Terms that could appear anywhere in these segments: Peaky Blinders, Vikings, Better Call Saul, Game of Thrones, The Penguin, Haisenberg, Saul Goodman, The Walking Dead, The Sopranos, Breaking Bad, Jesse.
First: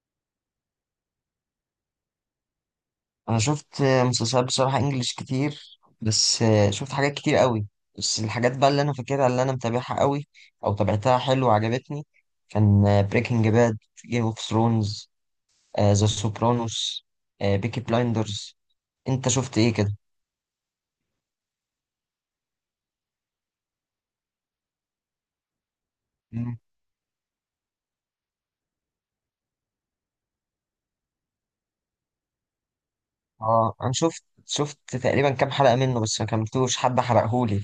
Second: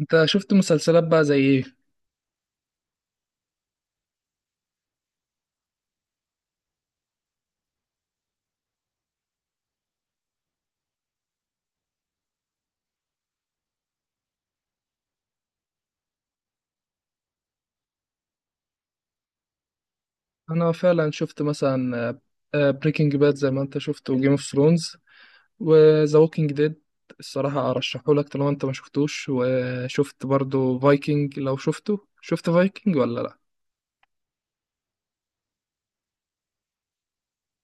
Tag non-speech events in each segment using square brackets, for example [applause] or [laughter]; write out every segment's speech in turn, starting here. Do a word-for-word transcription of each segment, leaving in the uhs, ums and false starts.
انت شفت مسلسلات بقى زي ايه؟ انا شفت مسلسلات بصراحه انجليش كتير. بس شفت حاجات كتير قوي. بس الحاجات بقى اللي انا فاكرها، اللي انا متابعها قوي او تابعتها حلو وعجبتني، كان بريكنج باد، جيم اوف ثرونز، ذا سوبرانوس، بيكي بلايندرز. انت شفت ايه كده؟ انا فعلا شفت مثلا بريكنج باد زي ما انت شفت، وجيم اوف ثرونز، وذا ووكينج مم. ديد. الصراحة ارشحه لك طالما انت ما شفتوش. وشفت برضو فايكنج؟ لو شفته، شفت فايكنج ولا لا؟ اه، انا شفت شفت تقريبا كام حلقه منه، بس ما كملتوش، حد حرقهولي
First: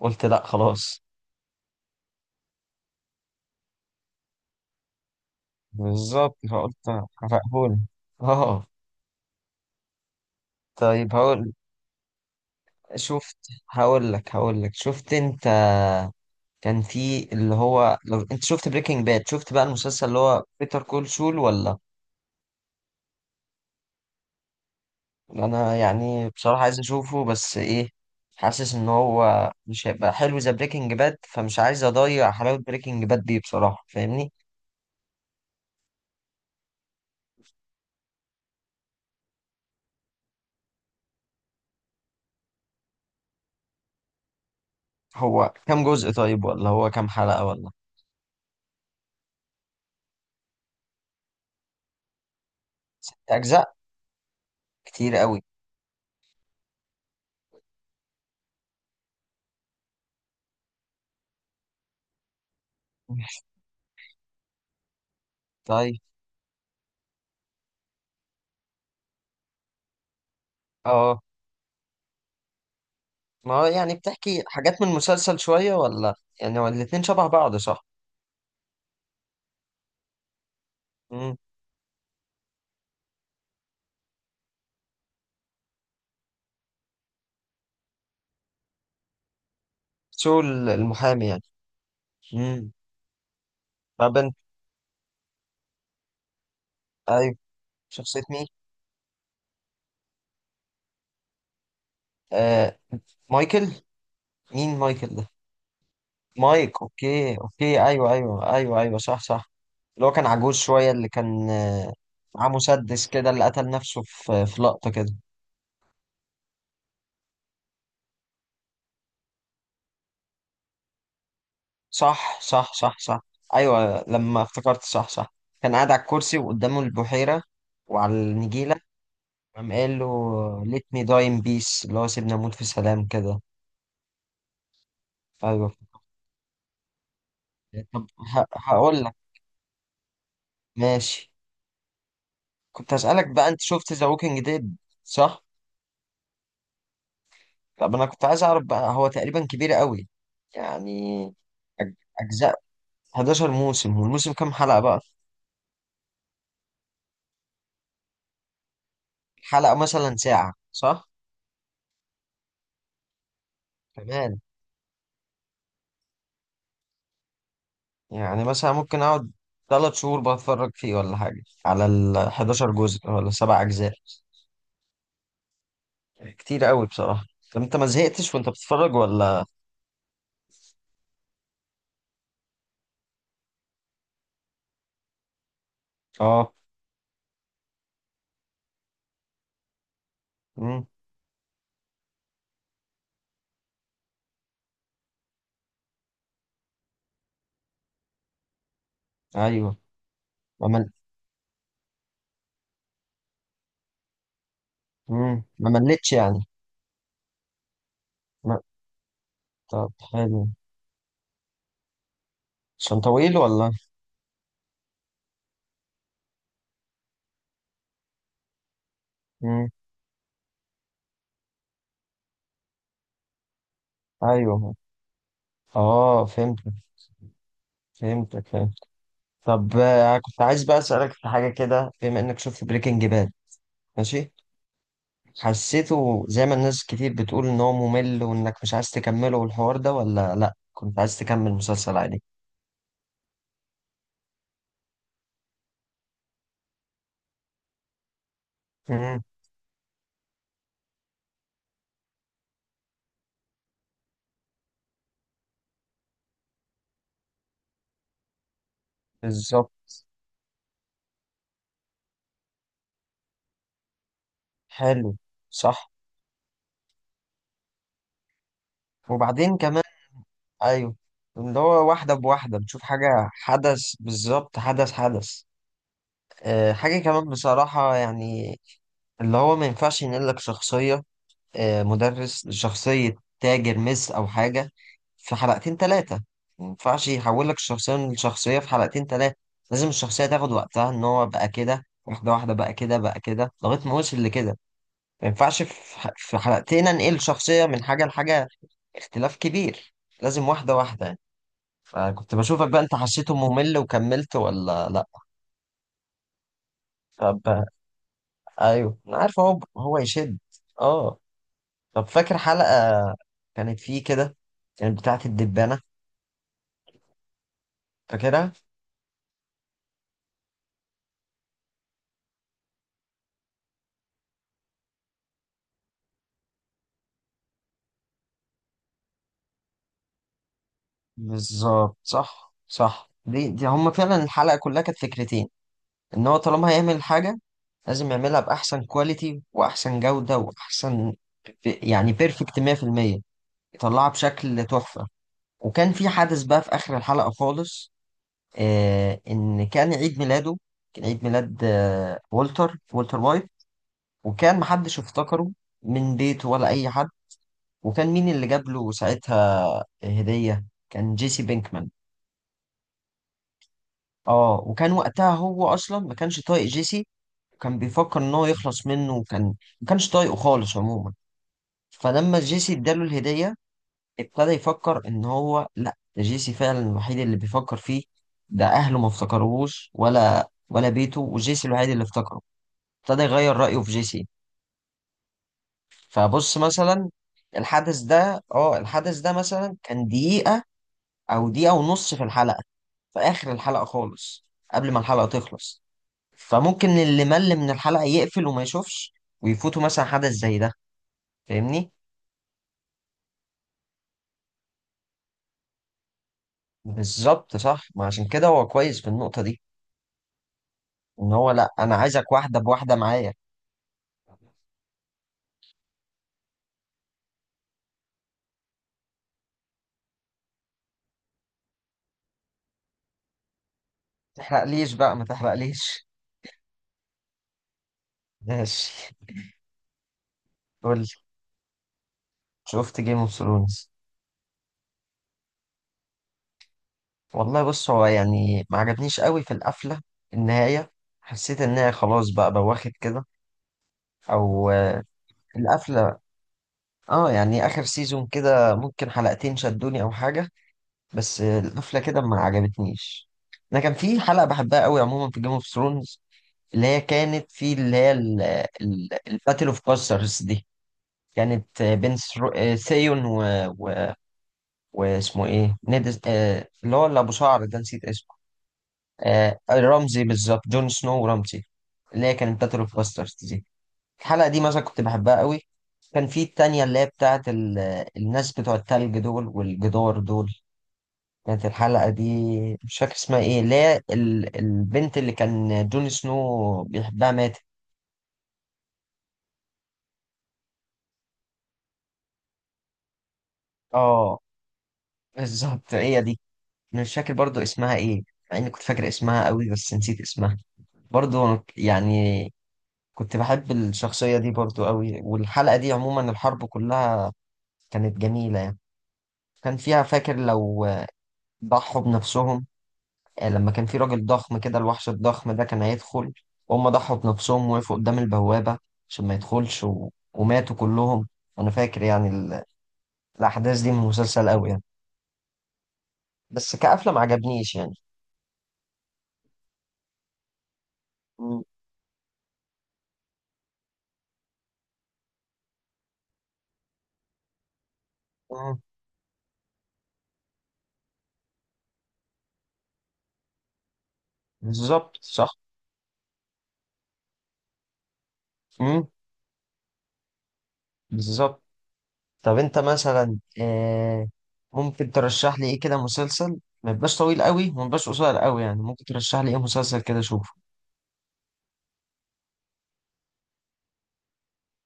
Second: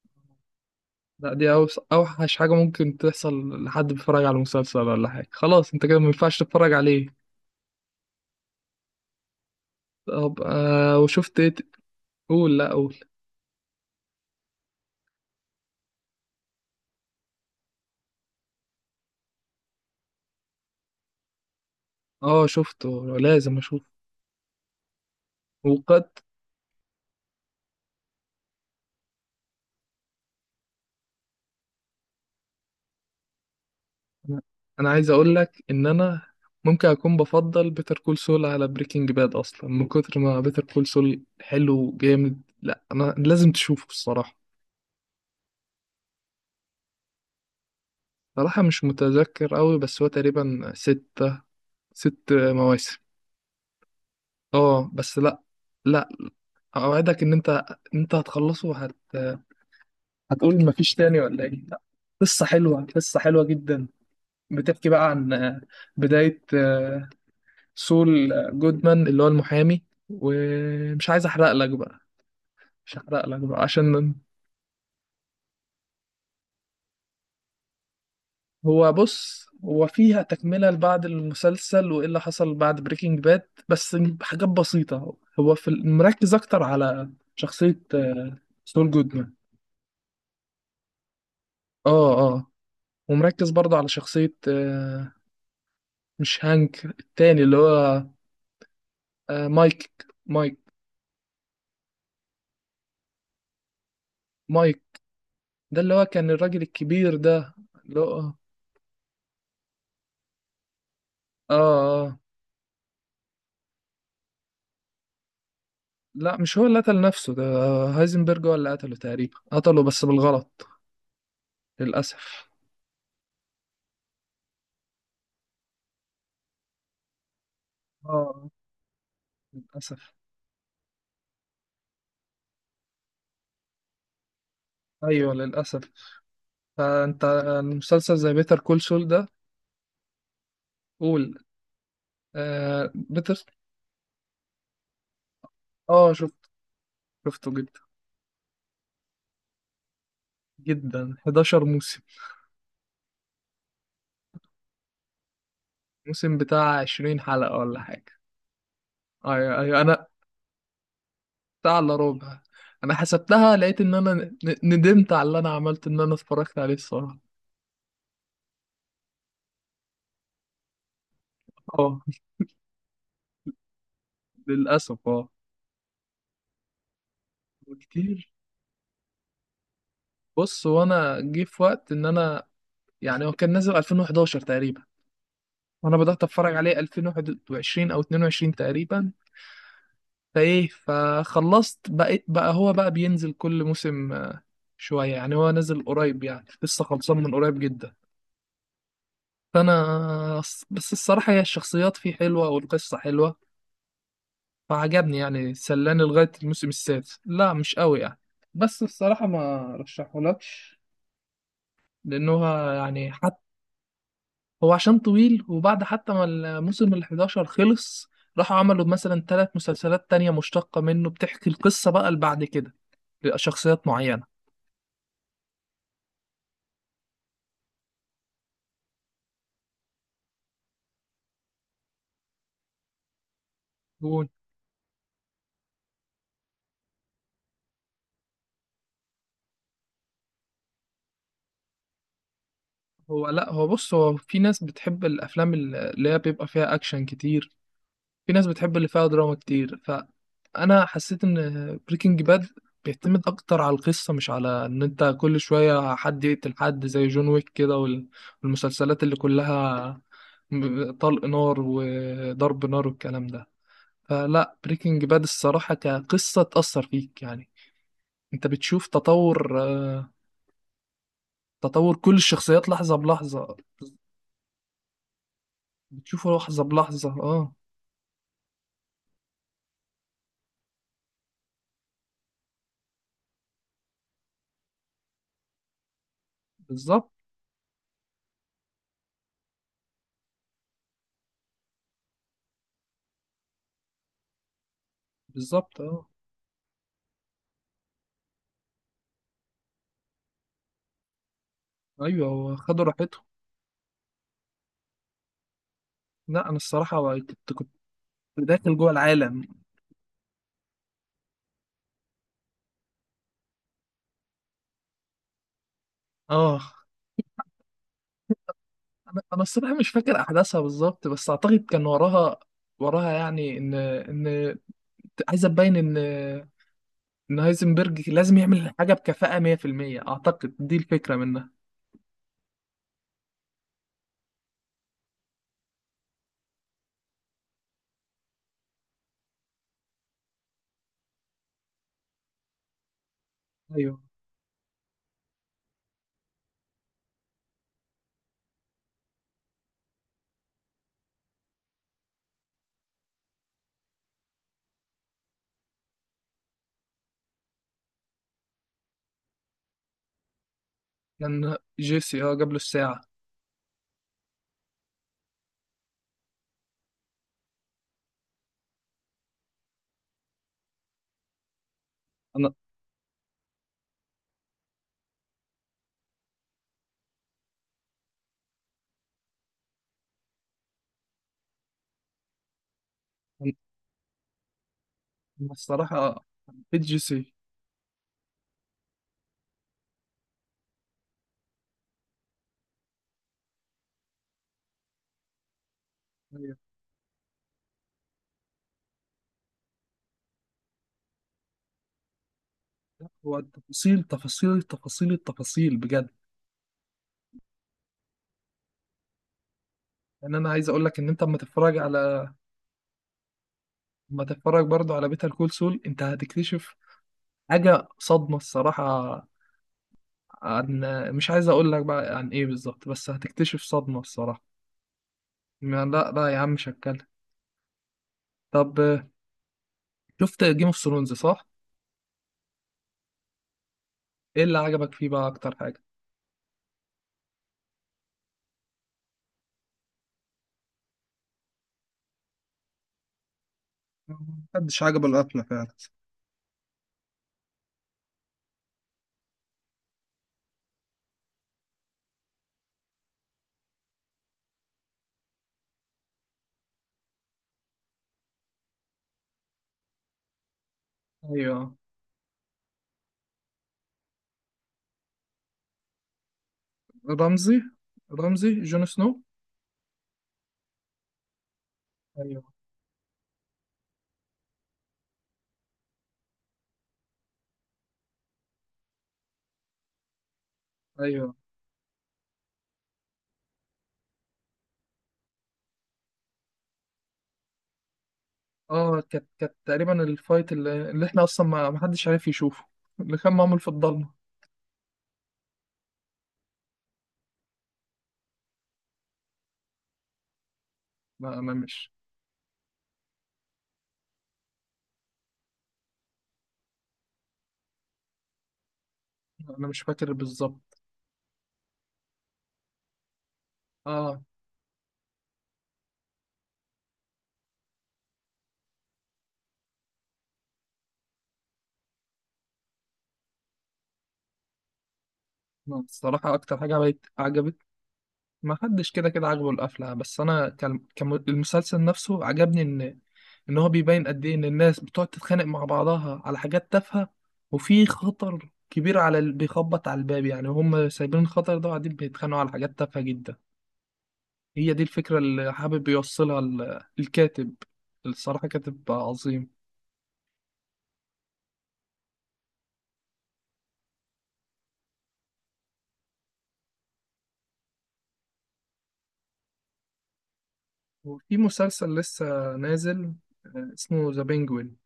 فقلت لا خلاص. لا، دي أوس- اوحش حاجة ممكن تحصل لحد بيتفرج على مسلسل ولا حاجة. خلاص انت كده ما بالظبط ينفعش تتفرج فقلت. عليه. حرقهولي. اه. طب آه طيب وشفت ايه هقول ت- قول؟ لا قول. شفت هقول لك هقول لك شفت انت، كان في اللي هو، لو انت شفت بريكنج باد، شفت بقى المسلسل اللي هو بيتر كول سول ولا؟ اه شفته، لازم اشوفه. انا وقد يعني بصراحة عايز اشوفه، بس ايه، حاسس ان هو مش هيبقى حلو زي بريكنج باد، فمش عايز اضيع حلاوة بريكنج باد دي بصراحة، فاهمني؟ انا، أنا عايز اقول لك ان انا ممكن اكون بفضل بيتر كول سول على بريكنج باد اصلا من كتر ما بيتر كول سول حلو جامد. لا انا لازم تشوفه الصراحه. هو كام جزء طيب، ولا هو كام حلقة ولا؟ صراحه مش متذكر قوي، بس هو تقريبا ستة، ست مواسم. اجزاء. اه كتير بس لا. قوي. لا، اوعدك ان انت، انت هتخلصه هت... هتقول مفيش تاني ولا ايه. لا، قصه حلوه، قصه حلوه جدا. بتحكي بقى عن طيب. بدايه سول جودمان اللي هو المحامي. ومش اه، عايز احرق لك بقى، مش هحرق لك ما بقى هو يعني عشان بتحكي حاجات من المسلسل شوية ولا؟ يعني هو الاتنين شبه بعض، صح؟ هو بص، هو فيها تكملة لبعض امم. المسلسل وايه اللي حصل بعد بريكنج باد، بس حاجات بسيطة. هو في ال- مركز اكتر على شخصية آه، سول جودمان. سول المحامي يعني. اه اه. امم. ومركز برضه على ما شخصية بنت. آه، مش هانك ايوه. التاني اللي هو شخصية مين؟ آه، مايك، مايك آه. مايكل. مين مايك مايكل ده؟ ده اللي هو كان الراجل مايك. الكبير اوكي ده. اوكي، اللي ايوه هو اه. ايوه ايوه ايوه، صح صح. اللي هو كان عجوز شوية، اللي كان آه، اه معاه مسدس كده، اللي قتل نفسه في في لقطة كده. لا، مش هو اللي قتل نفسه ده، هايزنبرج هو اللي قتله، تقريبا قتله بس بالغلط، صح للأسف. صح صح صح. ايوه لما افتكرت، صح صح. كان قاعد على الكرسي وقدامه البحيرة وعلى اه النجيلة، قام قال له للأسف. let me die in peace، اللي هو سيبني اموت في سلام كده. أيوه ايوه. للأسف. فأنت طب المسلسل زي ه- بيتر كول هقول سول لك. ده. ماشي. قول. آه كنت هسألك بيتر. بقى، انت شفت ذا ووكينج ديد، صح؟ اه شفت، شفته جدا. طب انا كنت عايز اعرف بقى، هو تقريبا كبير قوي يعني. جدا، احد عشر أج- موسم. اجزاء. حداشر موسم، والموسم كام حلقة بقى؟ موسم بتاع عشرين حلقة ولا حاجة. أيوه حلقة أيوه. أنا مثلا ساعة، صح؟ بتاع إلا ربع. أنا حسبتها، لقيت إن أنا ن- كمان. ندمت على اللي أنا عملته إن أنا اتفرجت عليه الصراحة. يعني مثلا ممكن اقعد ثلاث شهور بتفرج فيه، ولا حاجة على اه ال الحداشر جزء، ولا سبع اجزاء؟ للأسف اه. كتير قوي بصراحة. طب انت ما وكتير، زهقتش وانت بتتفرج، ولا؟ بص وانا جه في وقت ان انا، يعني هو كان نازل الفين واحداشر تقريبا، وانا بدات اه. اتفرج عليه الفين وواحد وعشرين او اتنين وعشرين تقريبا. فايه، امم. فخلصت بقيت بقى هو بقى بينزل كل موسم آه، شويه. يعني هو نازل قريب، يعني لسه خلصان من قريب جدا. فانا ايوه. الص- ما مل... بس الصراحه هي الشخصيات فيه حلوه والقصه حلوه، فعجبني. مم. يعني ما سلاني ملتش لغايه يعني. الموسم السادس، لا مش قوي يعني. ما... بس الصراحه ما طب حلو. رشحهولكش لانه عشان يعني طويل ولا؟ هو عشان طويل، وبعد حتى ما الموسم ال احداشر خلص، راحوا عملوا مثلا ثلاث امم. مسلسلات تانية مشتقة منه بتحكي القصة بقى اللي بعد كده لشخصيات معينة. ايوه. اه فهمتك فهمتك فهمت. طب آه، كنت عايز بقى اسالك في حاجه كده، بما انك شفت بريكنج باد. هو ماشي. حسيته زي ما الناس كتير بتقول، ان هو ممل وانك مش عايز تكمله والحوار ده، ولا لا كنت عايز تكمل مسلسل عادي؟ هو لا هو بص، هو في ناس بتحب الأفلام اللي هي بيبقى فيها أكشن كتير، في ناس بتحب اللي فيها امم. دراما كتير. فانا حسيت ان بريكنج باد بيعتمد اكتر على القصه، مش على ان انت كل شويه حد يقتل حد زي جون ويك كده، وال- والمسلسلات اللي بالظبط. كلها م- طلق نار وضرب نار والكلام ده. فلا، بريكنج حلو. باد الصراحه صح. كقصه تاثر فيك يعني. انت بتشوف وبعدين تطور كمان. آه، ايوه. اللي هو تطور كل واحده بواحده الشخصيات بتشوف لحظه حاجه بلحظه، حدث بالظبط، حدث حدث. بتشوفه لحظه آه، حاجه بلحظه كمان اه. بصراحه يعني، اللي هو ما ينفعش ينقلك شخصيه آه، مدرس لشخصية تاجر مس أو حاجة في حلقتين تلاتة. ما ينفعش بالظبط يحول لك الشخصية من شخصية في حلقتين تلاتة. لازم الشخصية تاخد وقتها، إن هو بقى كده واحدة واحدة، بقى كده بقى كده لغاية ما وصل لكده. ما ينفعش بالظبط في اه. ح- في حلقتين أنقل شخصية من حاجة لحاجة. اختلاف كبير. لازم واحدة واحدة يعني. ايوه فكنت هو بشوفك بقى، خدوا أنت راحتهم. حسيته ممل وكملت ولا لأ؟ لا انا الصراحه كنت طب. داخل جوه أيوه أنا عارف، العالم. هو هو يشد. أه. طب فاكر حلقة كانت فيه كده، كانت بتاعة الدبانة، اه، فاكرها؟ انا انا الصراحه مش فاكر احداثها بالظبط، بس اعتقد كان وراها، وراها يعني ان ان عايزه تبين ان ان هايزنبرج لازم يعمل حاجه بكفاءه مية في المية. اعتقد دي الفكره منها. بالظبط صح صح، دي دي هما فعلا الحلقة كلها كانت فكرتين. إن هو طالما هيعمل حاجة لازم يعملها بأحسن كواليتي وأحسن جودة وأحسن، يعني بيرفكت مية في المية، ايوه يطلعها بشكل تحفة. وكان في حدث بقى في آخر الحلقة خالص. آه إن كان عيد ميلاده، كان عيد ميلاد آه والتر والتر وايت، وكان محدش افتكره، من بيته ولا أي حد. وكان مين اللي جاب له ساعتها هدية؟ كان جيسي كان بينكمان. جيسي، اه جاب له الساعه. اه. وكان وقتها هو اصلا ما كانش طايق جيسي، وكان بيفكر ان هو يخلص منه، وكان ما كانش طايقه خالص عموما. فلما انا جيسي اداله الهدية ابتدى يفكر ان هو، لا، ده جيسي فعلا الوحيد اللي بيفكر فيه، ده اهله ما افتكروهوش، ولا ولا بيته، وجيسي الوحيد اللي افتكره. ابتدى انا يغير رأيه في جيسي. أنا الصراحه فبص حبيت مثلا جيسي. الحدث ده اه الحدث ده مثلا كان دقيقة او دقيقة ونص في الحلقة، في آخر الحلقة خالص، قبل ما الحلقة تخلص. أيوة. فممكن اللي مل من الحلقة يقفل وما يشوفش، ويفوته مثلا حدث زي ده، فاهمني؟ هو التفاصيل، تفاصيل التفاصيل التفاصيل بجد. بالظبط صح، ما عشان كده هو كويس في النقطة دي. يعني انا عايز اقول لك ان انت إن اما هو لأ، تتفرج أنا على، عايزك واحدة بواحدة معايا. اما تتفرج برضو على بيتر كول سول انت هتكتشف حاجة صدمة الصراحة. عن، مش عايز اقول لك بقى عن ايه بالظبط، بس هتكتشف صدمة الصراحة. ما تحرقليش بقى، ما ما تحرقليش. لا لا يا عم مش هتكلم. [laughs] طب ماشي. آه، شفت جيم اوف قول. ثرونز صح؟ شفت جيم اوف ثرونز. ايه اللي عجبك فيه بقى اكتر حاجة؟ والله بص هو يعني ما عجبنيش قوي في القفله، النهايه. حسيت ان هي خلاص بقى بواخد كده، او محدش آه، عجبه القفلة فعلا. القفله. اه يعني اخر سيزون كده ممكن حلقتين شدوني او حاجه، بس القفله كده ما عجبتنيش. انا كان في حلقه بحبها قوي عموما في جيم اوف ثرونز، اللي هي كانت في اللي هي الباتل اوف باسترز دي. ايوه. كانت بين ثرو- آه، ثيون و... و... واسمه ايه، نيد، آه، اللي هو اللي ابو رمزي، شعر ده، نسيت اسمه. رمزي جون سنو. آه، آه، رمزي بالظبط، جون سنو ورمزي، اللي هي ايوه كانت باتل اوف باسترز دي. الحلقة دي مثلا كنت بحبها قوي. كان في التانية اللي هي بتاعت ال... الناس بتوع التلج دول والجدار دول. ايوه. كانت الحلقة دي، مش فاكر اسمها ايه، اللي هي ال... البنت اللي كان جون سنو بيحبها ماتت. اه كانت، كانت تقريبا الفايت اللي، اللي احنا اصلا ما ما حدش عارف يشوفه، اللي كان معمول في الضلمة. اه بالظبط هي دي. أنا مش فاكر برضو اسمها ايه، مع اني كنت فاكر اسمها قوي بس نسيت اسمها لا انا برضو مش، يعني. كنت بحب الشخصية دي برضو قوي، والحلقة دي عموما الحرب كلها كانت جميلة يعني. انا كان مش فيها فاكر فاكر، بالظبط. لو ضحوا بنفسهم، آه، لما كان في اه. راجل ضخم كده، الوحش الضخم ده كان هيدخل، وهم ضحوا بنفسهم وقفوا قدام البوابة عشان ما يدخلش، و... وماتوا كلهم. أنا فاكر يعني ال... الأحداث دي من المسلسل أوي يعني. لا، الصراحة اكتر حاجة بس عجبت كقفلة ما عجبتني، عجبنيش يعني. ما حدش كده كده عاجبه القفله، بس انا كان م- المسلسل نفسه عجبني ان ان هو بيبين قد ايه ان الناس بتقعد تتخانق مع بعضها على حاجات تافهه، وفي خطر م- كبير على اللي بيخبط على الباب، يعني هم سايبين الخطر ده وقاعدين بيتخانقوا على حاجات تافهه جدا. هي دي الفكره بالظبط صح. اللي حابب يوصلها ال- الكاتب. الصراحه كاتب م- عظيم. بالظبط. طب أنت مثلا آه، ممكن ترشح لي إيه كده مسلسل، ما يبقاش طويل قوي وما يبقاش قصير قوي يعني، ممكن ترشح لي إيه مسلسل كده أشوفه؟ وفي مسلسل لسه نازل آه، اسمه ذا بينجوين،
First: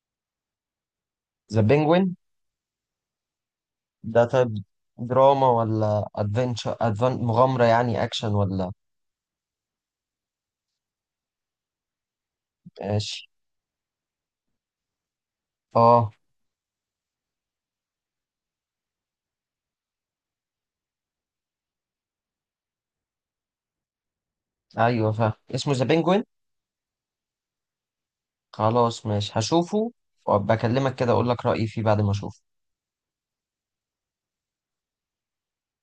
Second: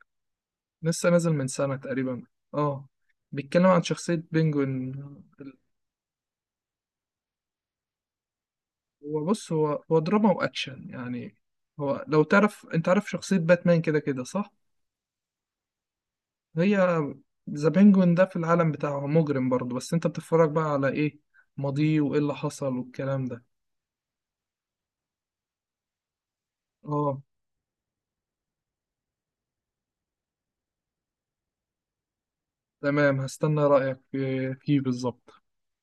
لسه نازل من ذا سنه بينجوين. تقريبا. اه بيتكلم عن شخصية ده طيب. بينجوين. دراما ولا ادفنتشر، أدفن... مغامرة يعني، اكشن ولا؟ هو بص، هو هو دراما واكشن يعني. هو لو تعرف، انت عارف ماشي. شخصية باتمان كده كده صح. اه. هي ذا بينجوين ده في العالم بتاعه مجرم برضه، بس انت بتتفرج بقى على ايه، ماضيه وايه اللي حصل والكلام ده. ايوه فاهم، اسمه ذا بينجوين. اه خلاص ماشي هشوفه، وابقى اكلمك كده اقول لك رأيي فيه بعد ما اشوفه. تمام، هستنى رأيك في- فيه بالظبط.